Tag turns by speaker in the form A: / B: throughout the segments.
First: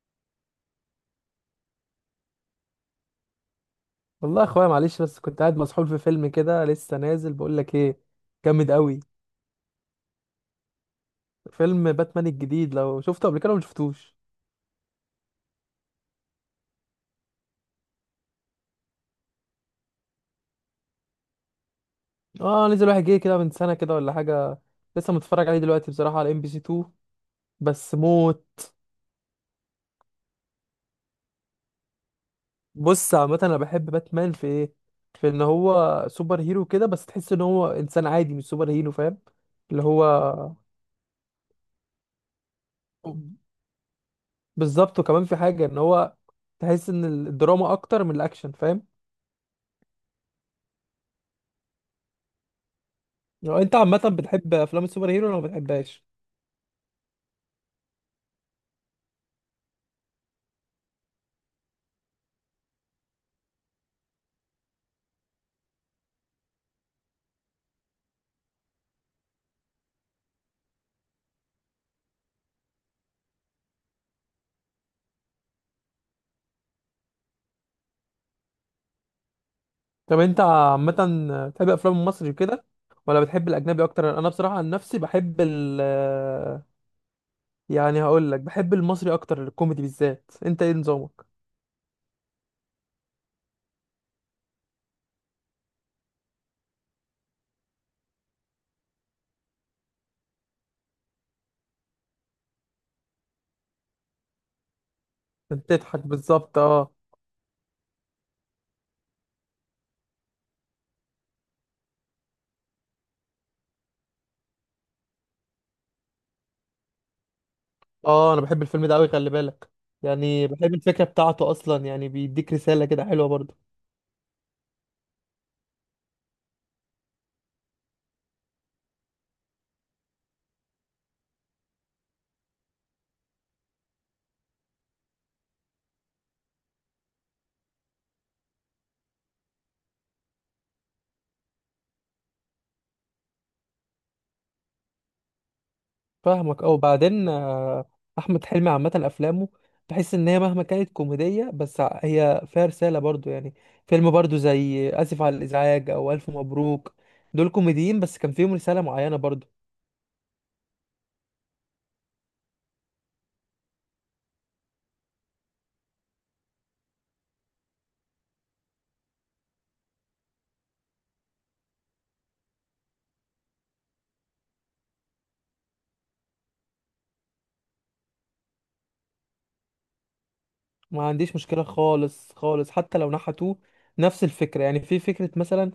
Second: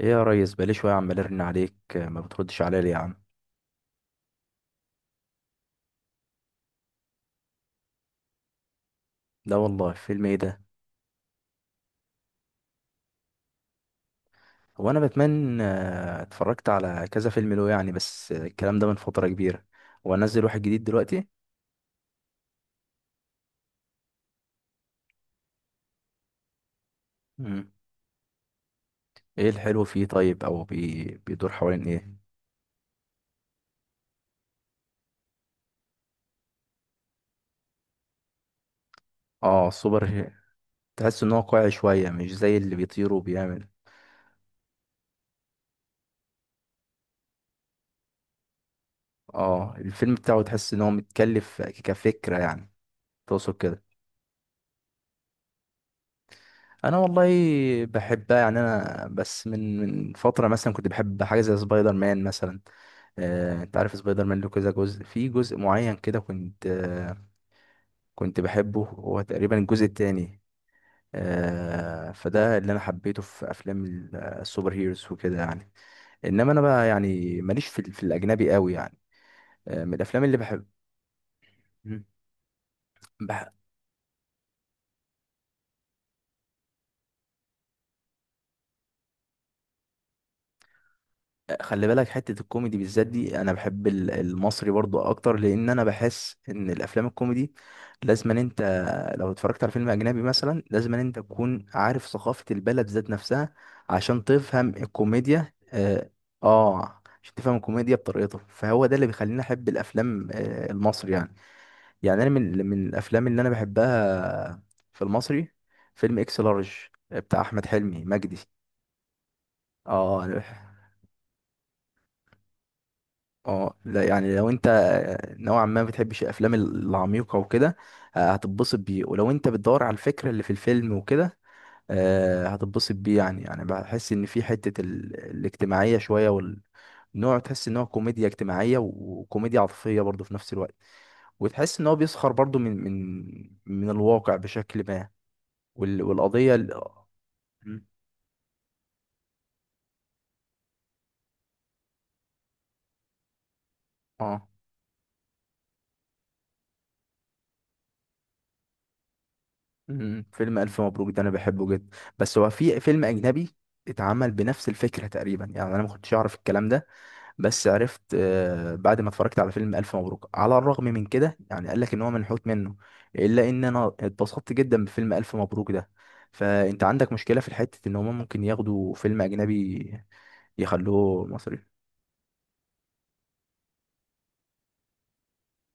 A: ايه يا ريس، بقالي شويه عمال ارن عليك، ما بتردش عليا ليه يا عم؟
B: والله يا اخويا معلش، بس كنت قاعد مسحول في فيلم كده، لسه نازل. بقول لك ايه؟ جامد قوي.
A: لا والله، فيلم ايه ده؟
B: فيلم باتمان الجديد، لو شفته قبل كده ولا شفتوش؟
A: هو انا بتمنى، اتفرجت على كذا فيلم له يعني، بس الكلام ده من فتره كبيره. وانزل واحد جديد دلوقتي؟
B: اه نزل واحد جه كده من سنه كده ولا حاجه. لسه متفرج عليه دلوقتي بصراحه على ام بي سي 2.
A: مم.
B: بس موت.
A: ايه الحلو فيه؟ طيب، بيدور حوالين ايه؟
B: بص عامه، انا بحب باتمان في ايه؟ في ان هو سوبر هيرو كده بس تحس ان هو انسان عادي مش سوبر هيرو، فاهم؟
A: اه،
B: اللي
A: السوبر
B: هو
A: هي- تحس ان هو واقعي شويه، مش زي اللي بيطير وبيعمل.
B: بالظبط. وكمان في حاجه ان هو تحس ان الدراما اكتر من الاكشن، فاهم؟
A: اه، الفيلم بتاعه تحس ان هو متكلف كفكره يعني. تقصد
B: لو انت
A: كده؟
B: عامه بتحب افلام السوبر هيرو ولا ما بتحبهاش؟
A: انا والله، بحبها يعني، انا بس من فتره مثلا كنت بحب حاجه زي سبايدر مان مثلا. انت عارف سبايدر مان له كذا جزء، في جزء معين كده كنت كنت بحبه هو تقريبا الجزء التاني. فده اللي انا حبيته في افلام السوبر هيروز وكده يعني. انما انا بقى يعني ماليش في الاجنبي قوي يعني. من
B: طب
A: الافلام اللي...
B: انت عامة بتحب افلام
A: بحب.
B: المصري وكده ولا بتحب الاجنبي اكتر؟ انا بصراحة عن نفسي بحب ال، يعني هقول لك بحب المصري اكتر، الكوميدي بالذات. انت ايه نظامك؟
A: خلي بالك، حتة الكوميدي بالذات دي أنا بحب المصري برضو أكتر، لأن أنا بحس إن الأفلام الكوميدي... لازم أن أنت... لو اتفرجت على فيلم أجنبي مثلا، لازم أن أنت تكون عارف ثقافة البلد ذات نفسها عشان تفهم الكوميديا
B: انت تضحك
A: آه
B: بالظبط. اه
A: عشان تفهم الكوميديا بطريقته، فهو ده اللي بيخليني أحب الأفلام المصري يعني. يعني أنا من الأفلام اللي أنا بحبها، في المصري، فيلم إكس لارج، بتاع أحمد حلمي
B: اه،
A: مجدي.
B: انا بحب الفيلم ده قوي خلي بالك.
A: آه.
B: يعني بحب الفكرة بتاعته اصلا، يعني بيديك رسالة كده حلوة برضه.
A: اه، لا يعني لو انت نوعا ما بتحبش الافلام العميقه وكده، هتتبسط بيه. ولو انت بتدور على الفكره اللي في الفيلم وكده، هتتبسط بيه يعني. بحس ان في حته الاجتماعيه شويه، والنوع تحس ان هو كوميديا اجتماعيه وكوميديا عاطفيه برضه في نفس الوقت. وتحس ان هو بيسخر برضه من الواقع بشكل ما. والقضيه
B: فاهمك.
A: ال...
B: او بعدين احمد حلمي عامه افلامه بحس ان هي مهما كانت كوميديه، بس هي فيها رساله برضو يعني. فيلم برضو
A: اه.
B: زي اسف على الازعاج او الف مبروك، دول كوميديين بس كان فيهم رساله معينه برضو.
A: مم. فيلم ألف مبروك ده أنا بحبه جدا، بس هو في فيلم أجنبي اتعمل بنفس الفكرة تقريبا، يعني أنا ما كنتش أعرف الكلام ده. بس عرفت بعد ما اتفرجت على فيلم ألف مبروك، على الرغم من كده يعني قال لك إن هو منحوت منه، إلا إن أنا اتبسطت جدا بفيلم ألف مبروك ده. فأنت عندك مشكلة في حتة إن هما ممكن ياخدوا فيلم أجنبي
B: ما
A: يخلوه
B: عنديش مشكله
A: مصري؟
B: خالص خالص، حتى لو نحتوه نفس الفكره. يعني في فكره مثلا،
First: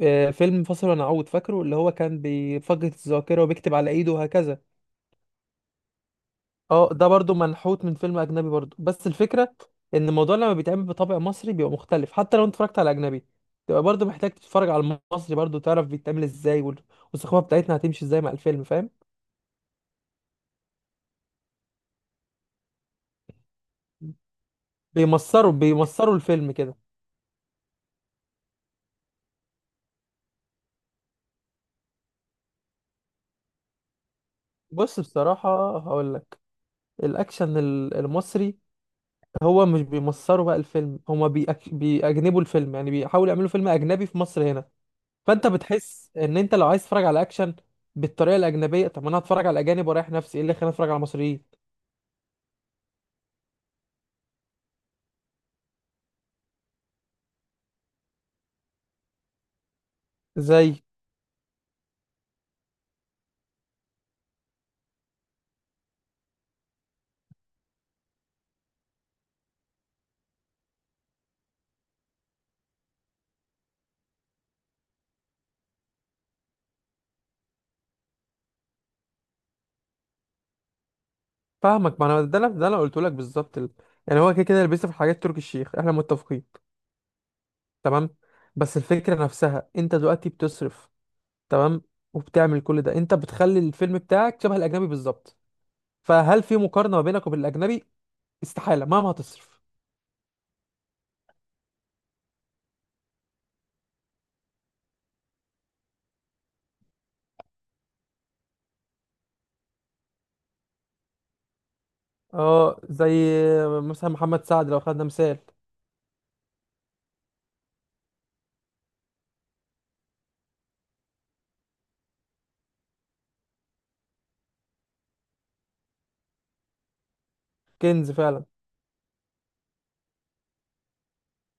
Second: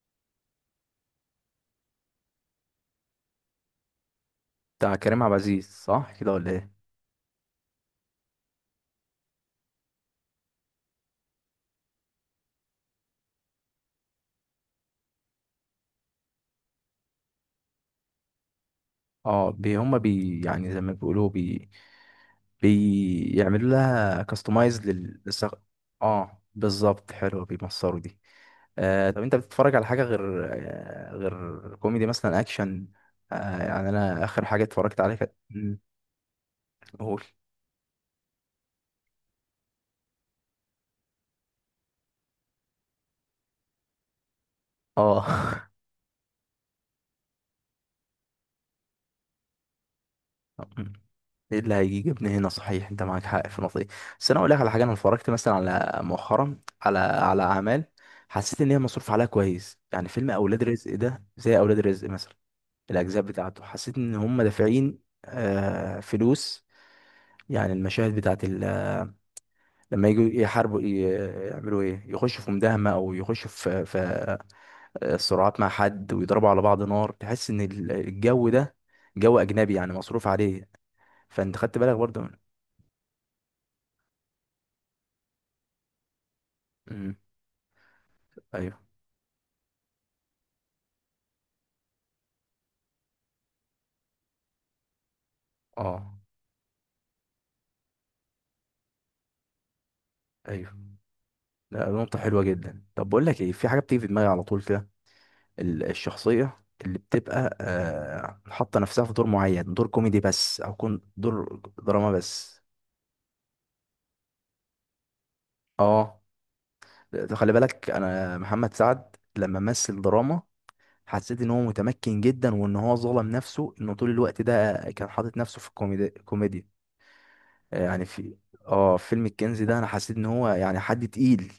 B: فيلم فاصل ونعود، فاكره؟ اللي هو كان بيفقد الذاكره وبيكتب على ايده وهكذا.
A: بتاع كريم عبد العزيز، صح كده ولا إيه؟
B: اه ده برضو منحوت من فيلم اجنبي برضو، بس الفكره ان الموضوع لما بيتعمل بطابع مصري بيبقى مختلف. حتى لو انت اتفرجت على اجنبي، تبقى برضو محتاج تتفرج على المصري برضو، تعرف بيتعمل ازاي والثقافه بتاعتنا هتمشي ازاي مع الفيلم، فاهم؟
A: اه، بي هما بي، يعني زي ما بيقولوا بي، بيعملوا لها كاستمايز للسغ...
B: بيمصروا
A: اه
B: الفيلم كده.
A: بالظبط، حلوه بيمصروا دي. طب انت بتتفرج على حاجه غير كوميدي، مثلا اكشن؟ يعني انا اخر حاجه اتفرجت
B: بص
A: عليها كانت
B: بصراحه
A: مم،
B: هقول لك،
A: قول.
B: الاكشن المصري، هو مش بيمصروا بقى الفيلم، هما بيأجنبوا الفيلم، يعني بيحاولوا يعملوا فيلم اجنبي في مصر هنا.
A: اه.
B: فانت بتحس ان انت لو عايز تتفرج على اكشن بالطريقه الاجنبيه، طب ما انا هتفرج على الاجانب. ورايح نفسي ايه اللي خلاني اتفرج على
A: ايه
B: المصريين؟
A: اللي هيجي جبني هنا؟ صحيح، انت معاك حق في النقطه دي. بس انا اقول لك على حاجه، انا اتفرجت مثلا، على مؤخرا على اعمال حسيت ان هي مصروف عليها كويس، يعني فيلم اولاد
B: زي،
A: رزق ده، زي اولاد رزق مثلا. الاجزاء بتاعته، حسيت ان هم دافعين فلوس. يعني المشاهد بتاعت ال... لما يجوا يحاربوا ي- يعملوا ايه، يخشوا في مداهمه او يخشوا في صراعات مع حد ويضربوا على بعض نار، تحس ان الجو ده جو اجنبي يعني، مصروف عليه. فانت خدت بالك
B: فاهمك، ما
A: برضه
B: انا
A: من...
B: ده انا قلت لك بالظبط يعني هو كده كده اللي بيصرف، حاجات تركي الشيخ، احنا متفقين.
A: مم.
B: تمام. بس
A: ايوه.
B: الفكره نفسها، انت دلوقتي بتصرف، تمام، وبتعمل كل ده، انت بتخلي الفيلم بتاعك شبه الاجنبي بالظبط.
A: اه.
B: فهل في مقارنه ما بينك وبين الاجنبي؟ استحاله مهما هتصرف.
A: ايوه. لا، نقطه حلوه جدا. طب بقول لك ايه، في حاجه بتيجي في دماغي على طول كده، الشخصية اللي بتبقى حاطة نفسها في دور معين، دور كوميدي بس أو كون دور دراما بس.
B: اه زي مثلا محمد سعد لو خدنا مثال.
A: اه. خلي بالك، أنا محمد سعد لما مثل دراما حسيت إن هو متمكن جدا، وإن هو ظلم نفسه إنه طول الوقت ده كان حاطط نفسه في كوميديا. يعني
B: كنز
A: في...
B: فعلا.
A: اه، فيلم الكنز ده أنا حسيت إن هو يعني حد تقيل.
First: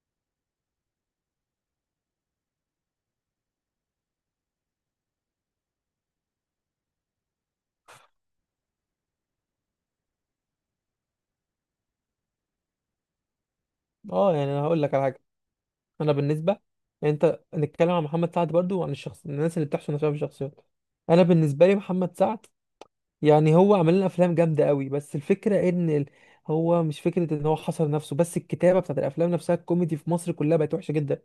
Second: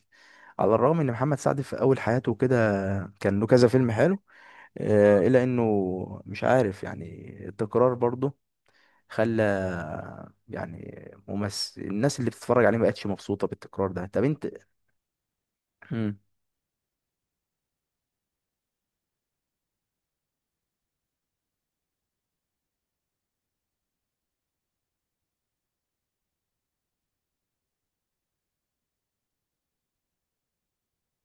A: على الرغم ان محمد سعد في اول حياته كده كان له كذا فيلم حلو، الا انه مش عارف يعني، التكرار برضه خلى، يعني ممثل، الناس اللي بتتفرج عليه ما بقتش مبسوطة بالتكرار ده. طب
B: اه
A: انت...
B: يعني انا هقول لك على حاجه. انا
A: مم.
B: بالنسبه، يعني انت نتكلم عن محمد سعد برضو وعن الناس اللي بتحصل نفسها في الشخصيات. انا بالنسبه لي محمد سعد، يعني هو عمل لنا افلام جامده قوي، بس الفكره ان هو مش فكره ان هو حصر نفسه، بس الكتابه بتاعت الافلام نفسها، الكوميدي في مصر كلها بقت وحشه جدا.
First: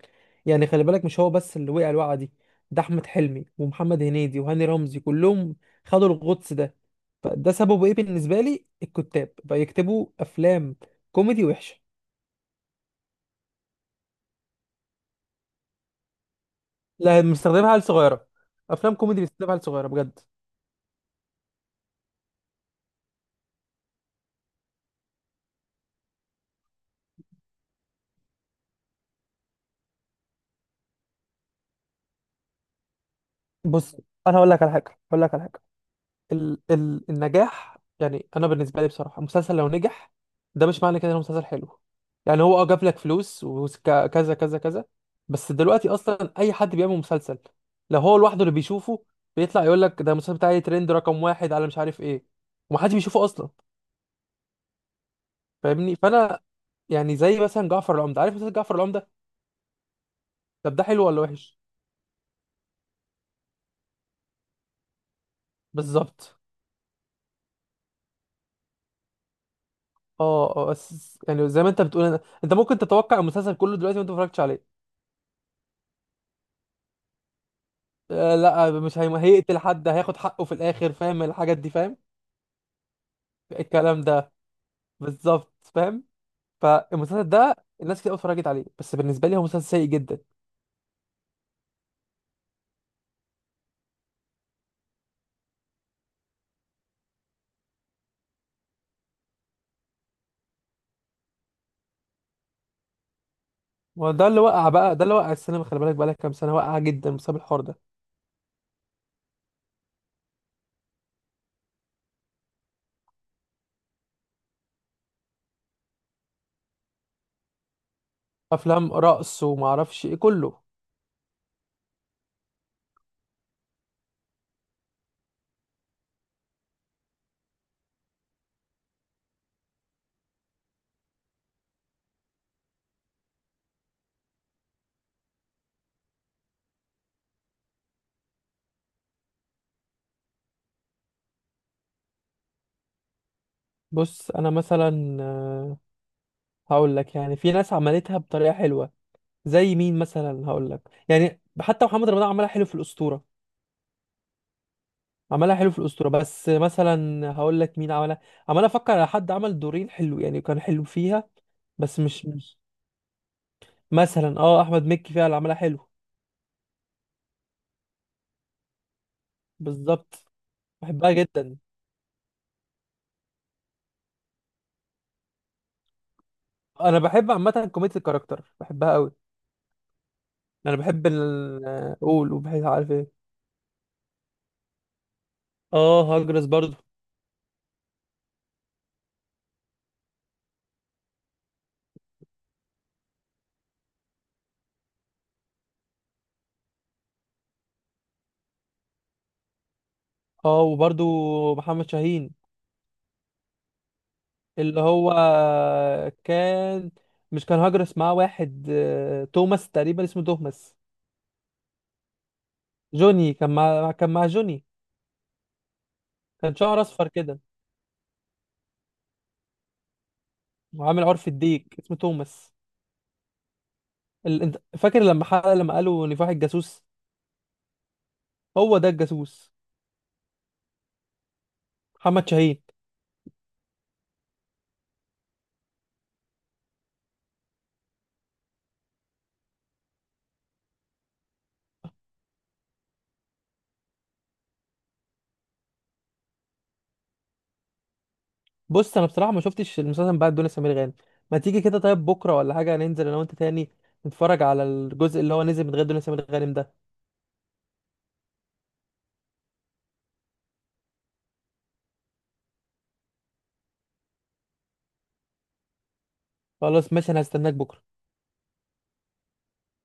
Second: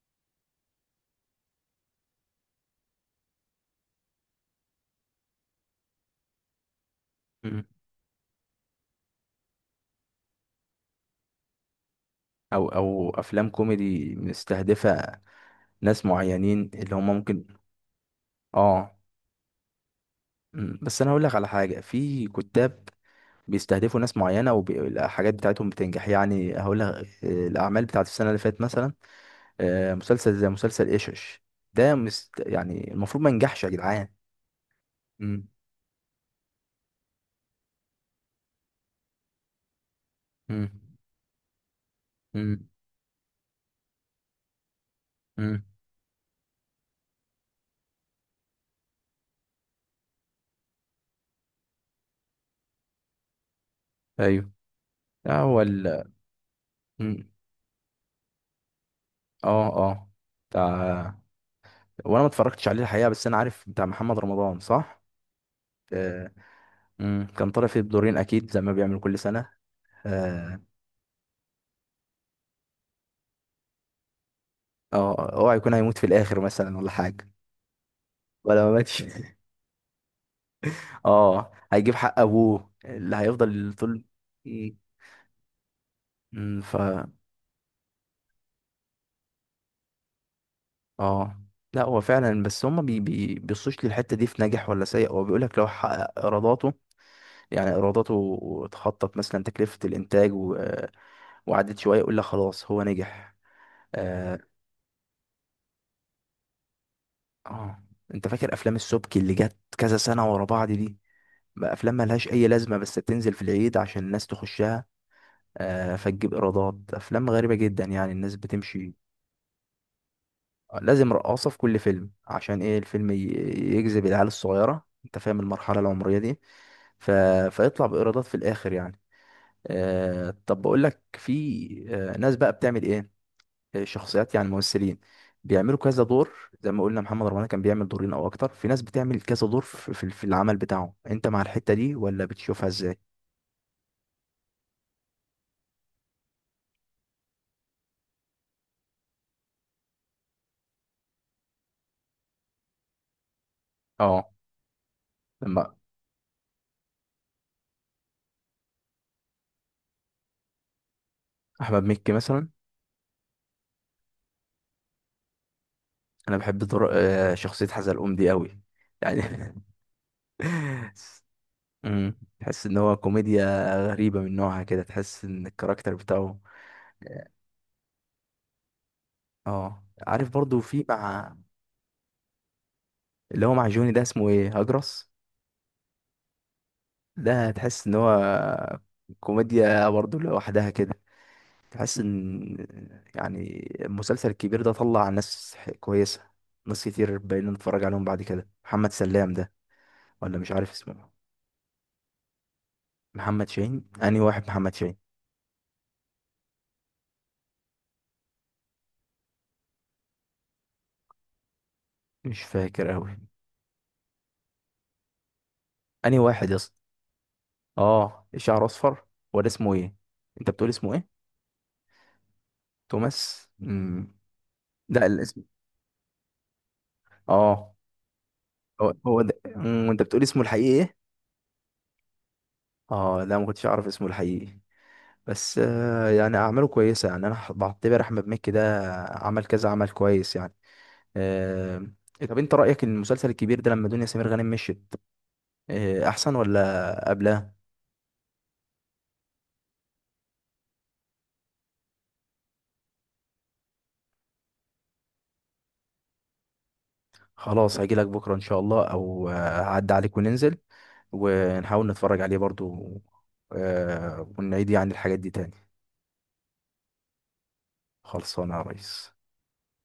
B: يعني خلي بالك، مش هو بس اللي وقع الوقعه دي، ده احمد حلمي ومحمد هنيدي وهاني رمزي كلهم خدوا الغطس ده. فده
A: مم.
B: سببه ايه بالنسبه لي؟ الكتاب بقى يكتبوا افلام كوميدي وحشه.
A: او افلام كوميدي مستهدفة ناس معينين اللي هم
B: لا،
A: ممكن...
B: مستخدمها عيال صغيره،
A: اه.
B: افلام كوميدي بيستخدمها عيال صغيره بجد.
A: مم. بس انا هقول لك على حاجة، في كتاب بيستهدفوا ناس معينة، والحاجات بتاعتهم بتنجح، يعني هقول لك. الأعمال بتاعت السنة اللي فاتت مثلا، مسلسل زي مسلسل إيشش، ده يعني المفروض ما ينجحش يا
B: بص
A: جدعان.
B: انا هقول لك على حاجه هقول لك على
A: مم.
B: حاجه ال ال النجاح، يعني انا بالنسبه لي بصراحه، المسلسل لو نجح، ده
A: مم.
B: مش معنى كده انه مسلسل حلو. يعني هو اه
A: مم.
B: جاب لك فلوس وكذا كذا كذا، بس
A: مم.
B: دلوقتي اصلا اي حد بيعمل مسلسل لو هو لوحده اللي بيشوفه بيطلع يقول لك ده المسلسل بتاعي ترند رقم واحد على مش عارف ايه، ومحدش بيشوفه اصلا.
A: ايوه. هو...
B: فاهمني؟ يعني
A: مم.
B: زي مثلا جعفر العمدة، عارف مسلسل جعفر العمدة؟
A: اه، اه.
B: طب ده حلو
A: بتاع...
B: ولا وحش؟
A: وانا ما اتفرجتش عليه الحقيقه، بس انا عارف بتاع محمد رمضان، صح؟ آه.
B: بالظبط.
A: مم. كان طالع فيه بدورين اكيد زي ما بيعمل كل سنه.
B: اه
A: اه.
B: اه، بس يعني زي ما انت بتقول، انت ممكن تتوقع المسلسل كله دلوقتي وانت ما اتفرجتش عليه.
A: اه، اوعى يكون هيموت في الاخر مثلا ولا حاجه؟ ولا ما
B: لا مش
A: ماتش.
B: هي... هيقتل حد، هياخد حقه في الاخر، فاهم
A: اه،
B: الحاجات دي
A: هيجيب
B: فاهم؟
A: حق ابوه اللي هيفضل
B: الكلام
A: طول.
B: ده
A: مم.
B: بالظبط، فاهم.
A: مم. ف...
B: فالمسلسل ده، الناس كتير قوي اتفرجت عليه، بس بالنسبه لي هو مسلسل سيء جدا.
A: اه، لا هو فعلا، بس هما بي بي بيبصوش للحته دي في ناجح ولا سيء، هو بيقول لك لو حقق ايراداته، يعني ايراداته تخطط مثلا تكلفه الانتاج، وقعدت شويه يقول لك خلاص هو نجح.
B: وده
A: اه،
B: اللي وقع بقى، ده اللي وقع. السينما خلي بالك بقى لك كام سنه وقع جدا بسبب الحوار ده.
A: آه. انت فاكر افلام السبكي اللي جت كذا سنه ورا بعض دي؟ بقى افلام ملهاش اي لازمه، بس بتنزل في العيد عشان الناس تخشها، فتجيب ايرادات. افلام غريبه جدا يعني، الناس
B: افلام
A: بتمشي.
B: رقص وما اعرفش ايه كله.
A: لازم رقاصه في كل فيلم، عشان ايه؟ الفيلم ي- يجذب العيال الصغيره، انت فاهم المرحله العمريه دي. ف... فيطلع بايرادات في الاخر يعني. طب بقول لك، في ناس بقى بتعمل ايه، شخصيات يعني، ممثلين بيعملوا كذا دور. زي ما قلنا محمد رمضان كان بيعمل دورين او اكتر، في ناس بتعمل كذا دور في العمل بتاعه، انت مع الحتة دي ولا بتشوفها ازاي؟
B: بص انا مثلا، هقول لك، يعني في ناس عملتها بطريقه حلوه. زي مين مثلا هقول لك؟ يعني حتى محمد رمضان عملها حلو في الاسطوره،
A: اه،
B: عملها حلو
A: لما
B: في الأسطورة. بس مثلا هقول لك مين عملها، عمال أفكر على حد عمل دورين حلو يعني، كان حلو فيها.
A: احمد
B: بس
A: مكي
B: مش
A: مثلا.
B: مش مثلا، اه أحمد مكي فيها اللي عملها حلو.
A: انا بحب دور شخصية حزلقوم دي قوي يعني.
B: بالظبط، بحبها جدا.
A: تحس ان هو كوميديا غريبة من نوعها، كده تحس ان الكاركتر بتاعه...
B: أنا
A: اه.
B: بحب عامة كوميديا الكاركتر، بحبها أوي.
A: آه. عارف برضو،
B: أنا
A: في
B: بحب
A: مع
B: ال قول وبحب عارف إيه.
A: اللي هو مع جوني ده، اسمه ايه؟ هجرس.
B: اه هجرس برضو.
A: ده تحس ان هو كوميديا برضو لوحدها كده. تحس ان يعني المسلسل الكبير ده طلع ناس ح- كويسه، ناس كتير بقينا نتفرج عليهم بعد كده. محمد سلام ده، ولا مش
B: اه
A: عارف
B: وبرضو
A: اسمه.
B: محمد شاهين،
A: محمد شاهين؟ انهي واحد محمد
B: اللي
A: شاهين؟
B: هو كان، مش كان هجرس معاه واحد توماس تقريبا، اسمه توماس.
A: مش فاكر اوي.
B: جوني، كان مع جوني.
A: انهي واحد يا
B: كان
A: اسطى؟
B: شعر أصفر كده،
A: اه، شعره اصفر، ولا اسمه ايه؟ انت بتقول اسمه
B: وعامل
A: ايه؟
B: عرف الديك، اسمه توماس.
A: توماس.
B: انت فاكر
A: لا،
B: لما
A: الاسم...
B: حلقة لما قالوا نفاح الجاسوس؟
A: اه.
B: هو ده
A: هو ده،
B: الجاسوس،
A: انت بتقول اسمه الحقيقي ايه؟
B: محمد شاهين.
A: اه، لا ما كنتش اعرف اسمه الحقيقي. بس يعني اعماله كويسه، يعني انا بعتبر احمد مكي ده عمل كذا عمل كويس يعني. آه، طب انت رأيك ان المسلسل الكبير ده لما دنيا سمير غانم مشيت، احسن ولا قبلها؟
B: بص انا بصراحة ما شفتش المسلسل بعد دنيا سمير غانم. ما تيجي كده طيب بكرة ولا حاجة، ننزل انا وانت تاني، نتفرج على الجزء اللي هو نزل من غير دنيا سمير غانم ده.
A: خلاص، هجيلك بكرة ان شاء الله، او آه، هعدي عليك وننزل ونحاول نتفرج عليه برضو، ونعيد يعني الحاجات دي تاني.
B: خلاص ماشي، انا هستناك بكرة.
A: خلصانة يا ريس.